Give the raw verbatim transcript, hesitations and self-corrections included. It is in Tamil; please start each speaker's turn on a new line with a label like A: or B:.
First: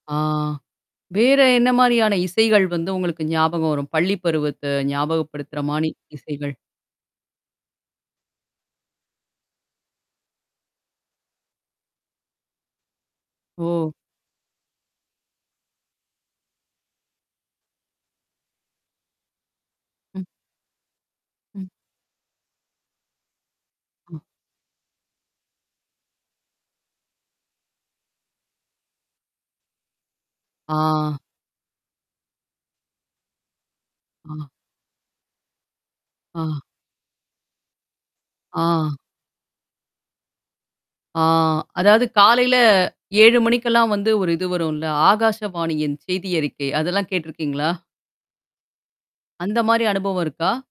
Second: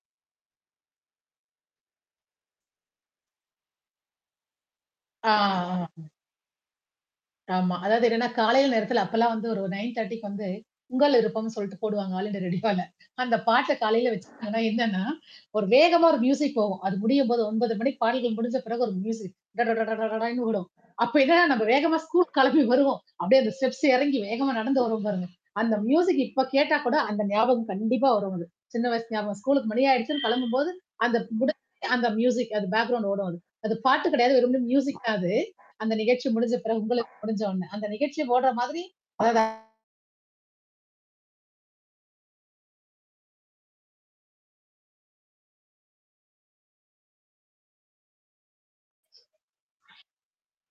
A: ஆ. வேற என்ன மாரியான இசைகள் வந்து உங்களுக்கு ஞாபகம் வரும்? பள்ளி பருவத்த
B: ஆ
A: ஞாபகப்படுத்துற மானி
B: ஆ.
A: இசைகள்?
B: ஆமா. அதாவது என்னன்னா காலையில் நேரத்ல அப்பல்லாம் வந்து ஒரு நைன் திரட்டி வந்து உங்கள் விருப்பம்னு சொல்லிட்டு போடுவாங்க. ஆல் இந்தியா ரேடியாவ்ல, அந்த பாட்ட
A: ஓ!
B: காலையில வச்சிட்டாங்க என்னன்னா, ஒரு வேகமா ஒரு மியூசிக் போகும். அது முடியும்போது ஒம்போது மணிக்கு பாடல்கள் முடிஞ்ச பிறகு ஒரு மியூசிக். ட டட ட
A: ம்.
B: டடன்னு வோம். அப்ப என்னன்னா நம்ம
A: ம்.
B: வேகமா ஸ்கூல் கிளம்பி வருவோம். அப்டியியே அந்த ஸ்டெப்ஸ் எறங்கி
A: ம்.
B: வேகமா நடந்து வருரும்வோம் பாருங்க. அந்த மியூசிக் இப்ப கேட்டா கூட அந்த ஞாபகம் கண்டிப்பா வரும் அது. சின்ன வயசு ஞாபகம் ஸ்கூலுக்கு மணி ஆயிடுச்சுன்னு கிளம்பும்போது, அந்த
A: ஆ.
B: முடிஞ்சு அந்த மியூசிக் அது பேக்ரவுண்ட் ஓடும் அது. அது பாட்டு கெடையாது.
A: ஆ.
B: வெரும் மியூசிக் தான் அது. அந்த நிகழ்ச்சி
A: ஆ.
B: முடிஞ்ச பிறகு உங்களுக்கு முடிஞ்ச உனே. அந்த நிகழ்ச்சிய போடுற மாதிரி
A: ஆ.
B: அதட
A: ஆ அதாவது காலையில ஏழு மணிக்கெல்லாம் வந்து ஒரு இது வரும்ல. ஆகாஷவாணியின் செய்தி அறிக்கை. அதெல்லாம் கேடருக்கீங்களா? அந்த மாரி அனுபவம் இருக்கா?